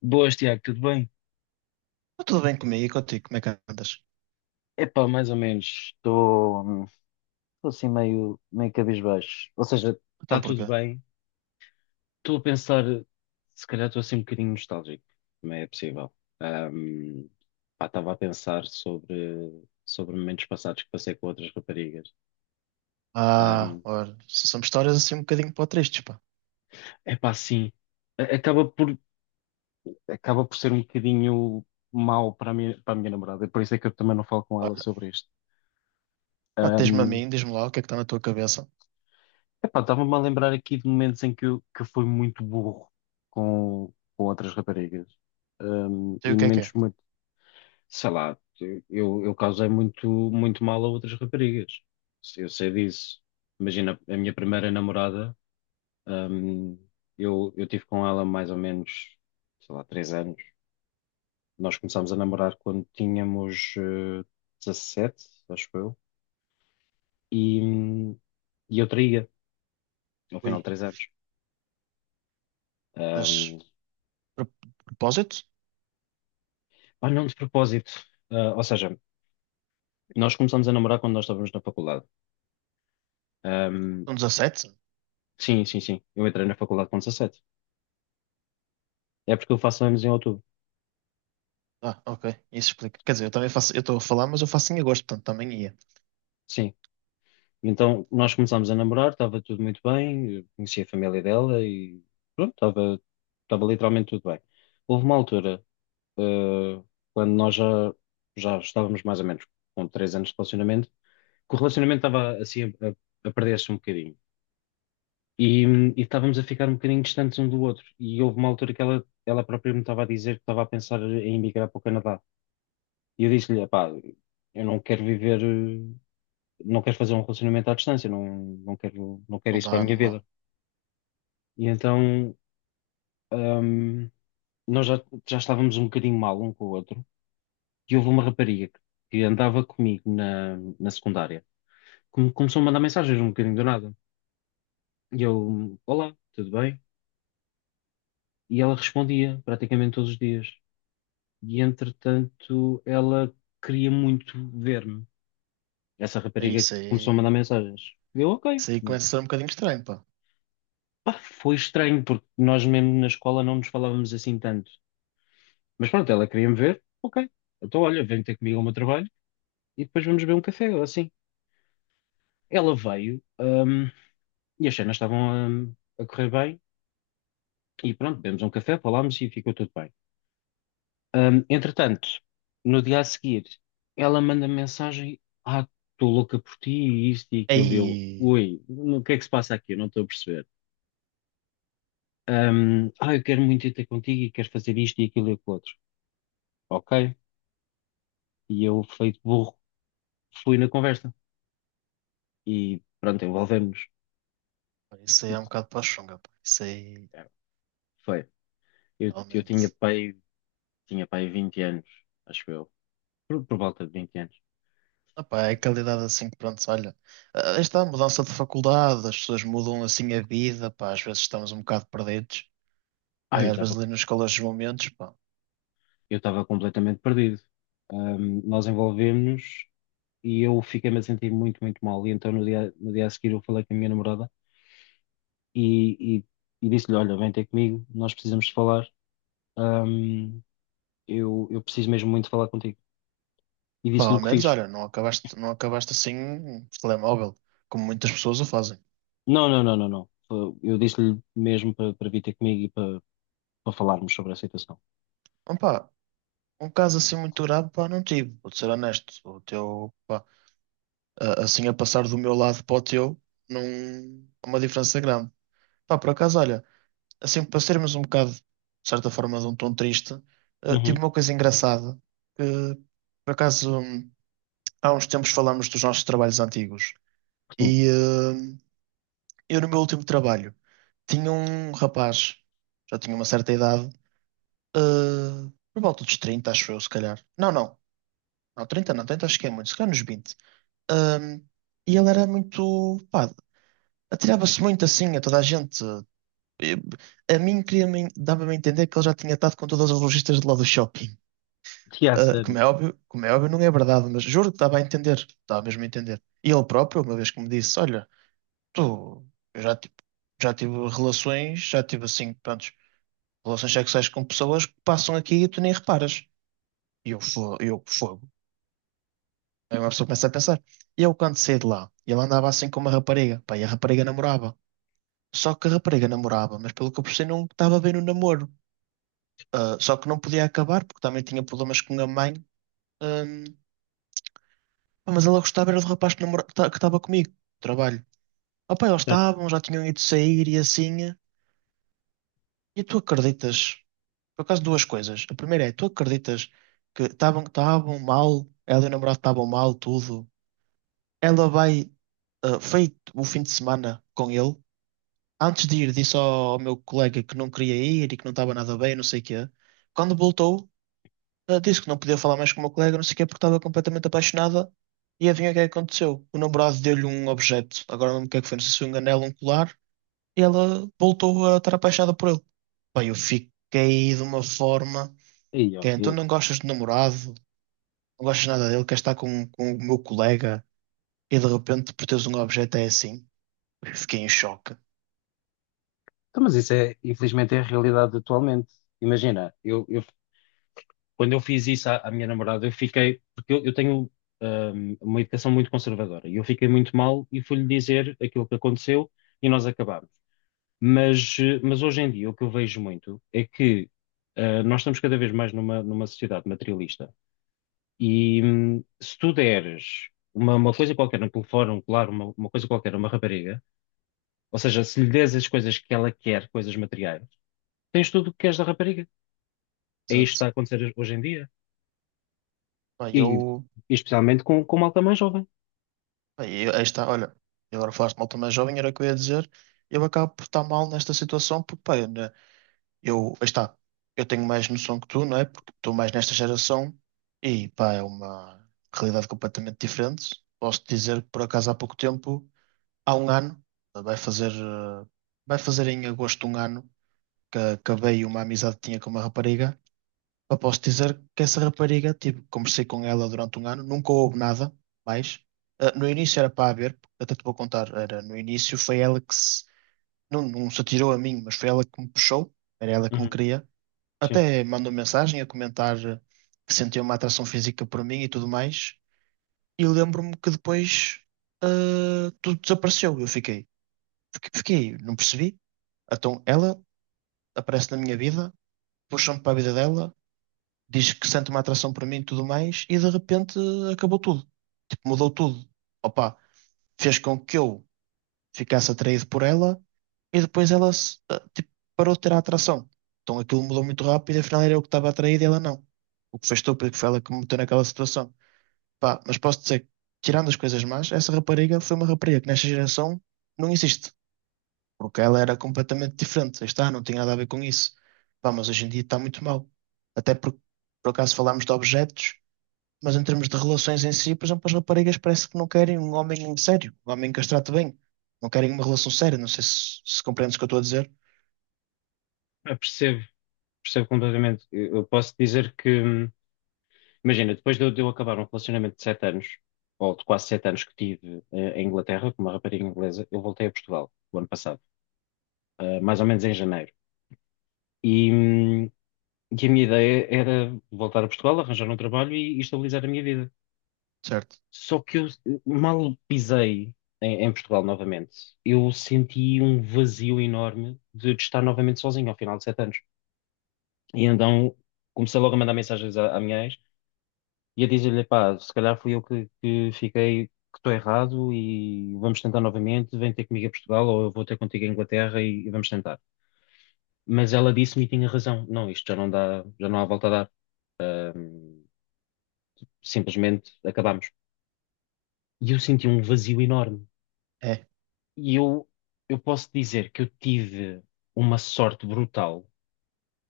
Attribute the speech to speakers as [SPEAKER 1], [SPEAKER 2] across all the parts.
[SPEAKER 1] Boas, Tiago, tudo bem?
[SPEAKER 2] Está tudo bem comigo e contigo? Como é que andas?
[SPEAKER 1] Epá, mais ou menos. Estou assim meio cabisbaixo. Ou seja,
[SPEAKER 2] Então
[SPEAKER 1] está tudo
[SPEAKER 2] porquê?
[SPEAKER 1] bem. Estou a pensar, se calhar estou assim um bocadinho nostálgico. Também é possível. Ahm, pá, estava a pensar sobre momentos passados que passei com outras raparigas.
[SPEAKER 2] Ah,
[SPEAKER 1] Ahm,
[SPEAKER 2] olha, são histórias assim um bocadinho para tristes, pá.
[SPEAKER 1] epá, sim. A- Acaba por, acaba por ser um bocadinho mau para a minha namorada. Por isso é que eu também não falo com ela
[SPEAKER 2] Olha,
[SPEAKER 1] sobre isto.
[SPEAKER 2] pá, tens-me a mim, diz-me lá o que é que está na tua cabeça.
[SPEAKER 1] Epá, estava-me a lembrar aqui de momentos em que eu fui muito burro com outras raparigas.
[SPEAKER 2] Sei
[SPEAKER 1] E
[SPEAKER 2] o que é que
[SPEAKER 1] momentos
[SPEAKER 2] é.
[SPEAKER 1] muito, sei lá, eu causei muito, muito mal a outras raparigas. Eu sei disso. Imagina, a minha primeira namorada, hum, eu tive com ela mais ou menos, sei lá, 3 anos. Nós começámos a namorar quando tínhamos, 17, acho eu. E, hum, e eu traía, ao final de
[SPEAKER 2] Ui,
[SPEAKER 1] 3 anos.
[SPEAKER 2] mas
[SPEAKER 1] Hum,
[SPEAKER 2] pro- propósito?
[SPEAKER 1] Pá, não de propósito. Ah, ou seja, nós começamos a namorar quando nós estávamos na faculdade. Ahm,
[SPEAKER 2] São 17.
[SPEAKER 1] sim, sim, sim. Eu entrei na faculdade com 17. É porque eu faço anos em outubro.
[SPEAKER 2] Ah, ok, isso explica. Quer dizer, eu também faço, eu estou a falar, mas eu faço em agosto, portanto também ia.
[SPEAKER 1] Sim. Então, nós começámos a namorar, estava tudo muito bem, eu conheci a família dela e pronto, estava literalmente tudo bem. Houve uma altura, ah, quando nós já estávamos mais ou menos com 3 anos de relacionamento, que o relacionamento estava assim a perder-se um bocadinho. E estávamos a ficar um bocadinho distantes um do outro. E houve uma altura que ela própria me estava a dizer que estava a pensar em emigrar para o Canadá. E eu disse-lhe, epá, eu não quero viver, não quero fazer um relacionamento à distância, não, não quero
[SPEAKER 2] Não
[SPEAKER 1] isso para a
[SPEAKER 2] dá,
[SPEAKER 1] minha
[SPEAKER 2] não dá.
[SPEAKER 1] vida. E então, hum, nós já estávamos um bocadinho mal um com o outro. E houve uma rapariga que andava comigo na secundária, que me começou a mandar mensagens um bocadinho do nada. E eu, olá, tudo bem? E ela respondia praticamente todos os dias. E entretanto ela queria muito ver-me. Essa
[SPEAKER 2] É
[SPEAKER 1] rapariga
[SPEAKER 2] isso
[SPEAKER 1] começou a
[SPEAKER 2] aí.
[SPEAKER 1] mandar mensagens. Eu, ok.
[SPEAKER 2] Isso aí começa a ser um bocadinho estranho, pá.
[SPEAKER 1] Pá, foi estranho, porque nós mesmo na escola não nos falávamos assim tanto. Mas pronto, ela queria-me ver, ok. Então, olha, vem ter comigo ao meu trabalho e depois vamos beber um café, ou assim. Ela veio, e as cenas estavam, a correr bem, e pronto, bebemos um café, falámos e ficou tudo bem. Entretanto, no dia a seguir, ela manda mensagem: "Ah, estou louca por ti", e isto e aquilo. E eu,
[SPEAKER 2] Aí,
[SPEAKER 1] ui, o que é que se passa aqui? Eu não estou a perceber. Eu quero muito ir ter contigo e quero fazer isto e aquilo e o outro. Ok. E eu, feito burro, fui na conversa. E pronto, envolvemos.
[SPEAKER 2] isso aí é um bocado para a chunga, pá. Isso aí,
[SPEAKER 1] Foi. Eu tinha
[SPEAKER 2] realmente.
[SPEAKER 1] pai 20 anos, acho eu. Por volta de 20 anos.
[SPEAKER 2] Epá, é qualidade assim, pronto, olha, esta mudança de faculdade, as pessoas mudam assim a vida, pá, às vezes estamos um bocado perdidos,
[SPEAKER 1] Ah,
[SPEAKER 2] pá,
[SPEAKER 1] eu
[SPEAKER 2] e às
[SPEAKER 1] estava
[SPEAKER 2] vezes ali nos calores dos momentos, pá,
[SPEAKER 1] eu estava completamente perdido. Nós envolvemos-nos e eu fiquei-me a sentir muito, muito mal. E então no dia a seguir eu falei com a minha namorada e, e, e disse-lhe, olha, vem ter comigo, nós precisamos de falar, hum, eu preciso mesmo muito falar contigo. E
[SPEAKER 2] pá,
[SPEAKER 1] disse-lhe o
[SPEAKER 2] ao
[SPEAKER 1] que
[SPEAKER 2] menos,
[SPEAKER 1] fiz.
[SPEAKER 2] olha, não acabaste, não acabaste assim, por telemóvel, como muitas pessoas o fazem.
[SPEAKER 1] Não, não, não, não, não. Eu disse-lhe mesmo para vir ter comigo para falarmos sobre a situação.
[SPEAKER 2] Ah, pá, um caso assim muito grave, pá, não tive, vou ser honesto, o teu, pá, assim a passar do meu lado para o teu, não, há uma diferença grande. Pá, por acaso, olha, assim, para sermos um bocado, de certa forma, de um tom triste, tive
[SPEAKER 1] Uhum.
[SPEAKER 2] uma coisa engraçada, que, por acaso, há uns tempos falámos dos nossos trabalhos antigos,
[SPEAKER 1] Sim,
[SPEAKER 2] e eu no meu último trabalho tinha um rapaz, já tinha uma certa idade, por volta dos 30 acho eu, se calhar. Não, não, não, 30 não, 30 acho que é muito, se calhar nos 20. Hum, e ele era muito, pá, atirava-se muito assim a toda a gente, eh, a mim dava-me a entender que ele já tinha estado com todas as lojistas de lá do shopping.
[SPEAKER 1] que há
[SPEAKER 2] Ah,
[SPEAKER 1] sério.
[SPEAKER 2] como é óbvio, não é verdade, mas juro que dava a entender, dava mesmo a entender. E ele próprio, uma vez que me disse, olha, tu, eu já, tipo, já tive relações, já tive assim, prontos, relações sexuais com pessoas que passam aqui e tu nem reparas. E eu fogo. Aí uma pessoa começa a pensar. E eu quando saí de lá, ele andava assim com uma rapariga, pá, e a rapariga namorava. Só que a rapariga namorava, mas pelo que eu percebi não estava bem no namoro. Só que não podia acabar, porque também tinha problemas com a mãe. Hum, pá, mas ela gostava era do rapaz que estava comigo, no trabalho. Opa, eles
[SPEAKER 1] Certo.
[SPEAKER 2] estavam, já tinham ido sair e assim. E tu acreditas? Por acaso, duas coisas. A primeira é, tu acreditas que estavam mal, ela e o namorado estavam mal, tudo. Ela vai, ah, feito o fim de semana com ele. Antes de ir, disse ao meu colega que não queria ir e que não estava nada bem, não sei o quê. Quando voltou, ela disse que não podia falar mais com o meu colega, não sei o quê, porque estava completamente apaixonada. E adivinha o que é que aconteceu? O namorado deu-lhe um objeto, agora não lembro o que é que foi, não sei se foi um anel, um colar, e ela voltou a estar apaixonada por ele. Bem, eu fiquei de uma forma
[SPEAKER 1] Aí,
[SPEAKER 2] que é, então
[SPEAKER 1] ok.
[SPEAKER 2] não gostas de namorado, não gostas nada dele, queres estar com o meu colega, e de repente por teres um objeto é assim. Eu fiquei em choque.
[SPEAKER 1] Então, mas isso é, infelizmente, é a realidade atualmente. Imagina, eu quando eu fiz isso à minha namorada, eu fiquei, porque eu tenho, uma educação muito conservadora, e eu fiquei muito mal e fui-lhe dizer aquilo que aconteceu e nós acabámos. Mas hoje em dia o que eu vejo muito é que nós estamos cada vez mais numa sociedade materialista e, se tu deres uma coisa qualquer no telefone, um colar, uma coisa qualquer, a uma rapariga, ou seja, se lhe des as coisas que ela quer, coisas materiais, tens tudo o que queres da rapariga. É isto que
[SPEAKER 2] Exato.
[SPEAKER 1] está a acontecer hoje em dia.
[SPEAKER 2] Bem,
[SPEAKER 1] E, e
[SPEAKER 2] eu,
[SPEAKER 1] especialmente com malta mais jovem.
[SPEAKER 2] bem, aí está, olha, e agora falaste mal também jovem, era o que eu ia dizer, eu acabo por estar mal nesta situação, porque, bem, eu, aí está, eu tenho mais noção que tu, não é? Porque estou mais nesta geração e, pá, é uma realidade completamente diferente. Posso dizer que, por acaso, há pouco tempo, há um ano, vai fazer, eh, vai fazer em agosto um ano que acabei uma amizade que tinha com uma rapariga. Pá, posso dizer que essa rapariga, tipo, conversei com ela durante um ano, nunca houve nada mais. No início era para haver, até te vou contar, era no início foi ela que se, não, não se atirou a mim, mas foi ela que me puxou, era ela que me
[SPEAKER 1] Uhum,
[SPEAKER 2] queria,
[SPEAKER 1] sim,
[SPEAKER 2] até mandou mensagem a comentar que sentia uma atração física por mim e tudo mais. E lembro-me que depois ah, tudo desapareceu. Eu fiquei, fiquei, fiquei, não percebi. Então ela aparece na minha vida, puxa-me para a vida dela, diz que sente uma atração por mim e tudo mais, e de repente acabou tudo. Tipo, mudou tudo. Opa, fez com que eu ficasse atraído por ela e depois ela ah, tipo, parou de ter a atração. Então aquilo mudou muito rápido e afinal era eu que estava atraído e ela não. O que fez estúpido, que foi ela que me meteu naquela situação. Pá, mas posso dizer que, tirando as coisas más, essa rapariga foi uma rapariga que nesta geração não existe. Porque ela era completamente diferente. Aí está, não tinha nada a ver com isso. Pá, mas hoje em dia está muito mal. Até porque, por acaso, falámos de objetos, mas em termos de relações em si, por exemplo, as raparigas parece que não querem um homem sério, um homem que as trate bem. Não querem uma relação séria. Não sei se compreendes o que eu estou a dizer.
[SPEAKER 1] eu percebo, percebo completamente. Eu posso dizer que, imagina, depois de eu acabar um relacionamento de 7 anos, ou de quase 7 anos que tive, em Inglaterra, com uma rapariga inglesa, eu voltei a Portugal o ano passado, mais ou menos em janeiro. E, hum, e a minha ideia era voltar a Portugal, arranjar um trabalho e estabilizar a minha vida.
[SPEAKER 2] Certo.
[SPEAKER 1] Só que eu mal pisei, em Portugal novamente. Eu senti um vazio enorme de estar novamente sozinho ao final de 7 anos. E então comecei logo a mandar mensagens à minha ex e a dizer-lhe, pá, se calhar fui eu que fiquei, que estou errado e vamos tentar novamente, vem ter comigo a Portugal ou eu vou ter contigo a Inglaterra e vamos tentar. Mas ela disse-me e tinha razão. Não, isto já não dá, já não há volta a dar. Hum, simplesmente acabámos. E eu senti um vazio enorme.
[SPEAKER 2] É,
[SPEAKER 1] E eu posso dizer que eu tive uma sorte brutal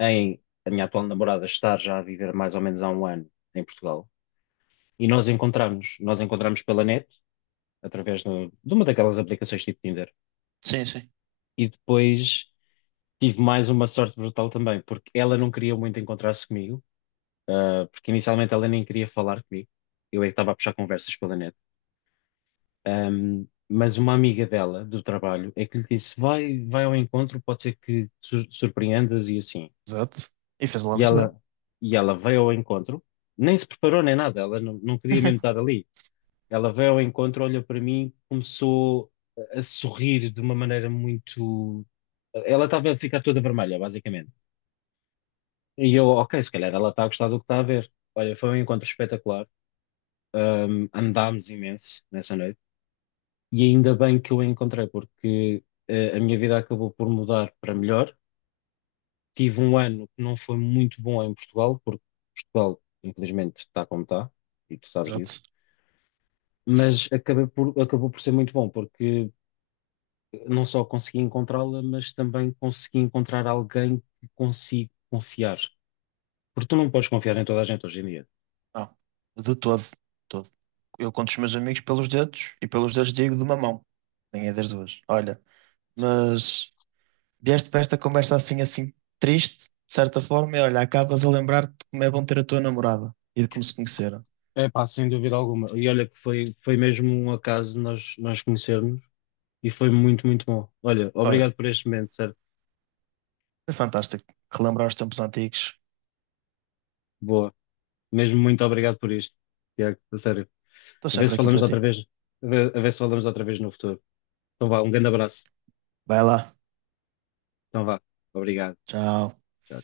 [SPEAKER 1] em a minha atual namorada estar já a viver mais ou menos há um ano em Portugal. E nós encontramos pela net, através de uma daquelas aplicações tipo Tinder.
[SPEAKER 2] sim, sim.
[SPEAKER 1] E depois tive mais uma sorte brutal também, porque ela não queria muito encontrar-se comigo, porque inicialmente ela nem queria falar comigo. Eu é que estava a puxar conversas pela net. Mas uma amiga dela, do trabalho, é que lhe disse: vai, vai ao encontro, pode ser que surpreendas e assim.
[SPEAKER 2] Exato. E fez lá
[SPEAKER 1] E
[SPEAKER 2] muito
[SPEAKER 1] ela,
[SPEAKER 2] bem.
[SPEAKER 1] e ela veio ao encontro, nem se preparou nem nada, ela não queria mesmo estar ali. Ela veio ao encontro, olhou para mim, começou a sorrir de uma maneira muito. Ela estava a ficar toda vermelha, basicamente. E eu, ok, se calhar ela está a gostar do que está a ver. Olha, foi um encontro espetacular. Andámos imenso nessa noite. E ainda bem que eu a encontrei, porque, a minha vida acabou por mudar para melhor. Tive um ano que não foi muito bom em Portugal, porque Portugal, infelizmente, está como está, e tu sabes disso.
[SPEAKER 2] Exato.
[SPEAKER 1] Mas acabou por ser muito bom, porque não só consegui encontrá-la, mas também consegui encontrar alguém que consigo confiar. Porque tu não podes confiar em toda a gente hoje em dia.
[SPEAKER 2] Não, de todo. De todo. Eu conto os meus amigos pelos dedos e pelos dedos digo de uma mão. Nem é das duas. Olha, mas vieste para esta conversa assim, assim, triste, de certa forma, e olha, acabas a lembrar-te de como é bom ter a tua namorada e de como se conheceram.
[SPEAKER 1] É pá, sem dúvida alguma. E olha que foi mesmo um acaso nós conhecermos e foi muito, muito bom. Olha,
[SPEAKER 2] Olha,
[SPEAKER 1] obrigado por este momento, certo?
[SPEAKER 2] foi fantástico relembrar os tempos antigos.
[SPEAKER 1] Boa. Mesmo muito obrigado por isto, Tiago, a sério.
[SPEAKER 2] Estou
[SPEAKER 1] A ver se
[SPEAKER 2] sempre aqui
[SPEAKER 1] falamos
[SPEAKER 2] para ti.
[SPEAKER 1] outra vez, a ver se falamos outra vez no futuro. Então vá, um grande abraço.
[SPEAKER 2] Vai lá.
[SPEAKER 1] Então vá, obrigado.
[SPEAKER 2] Tchau.
[SPEAKER 1] Tchau.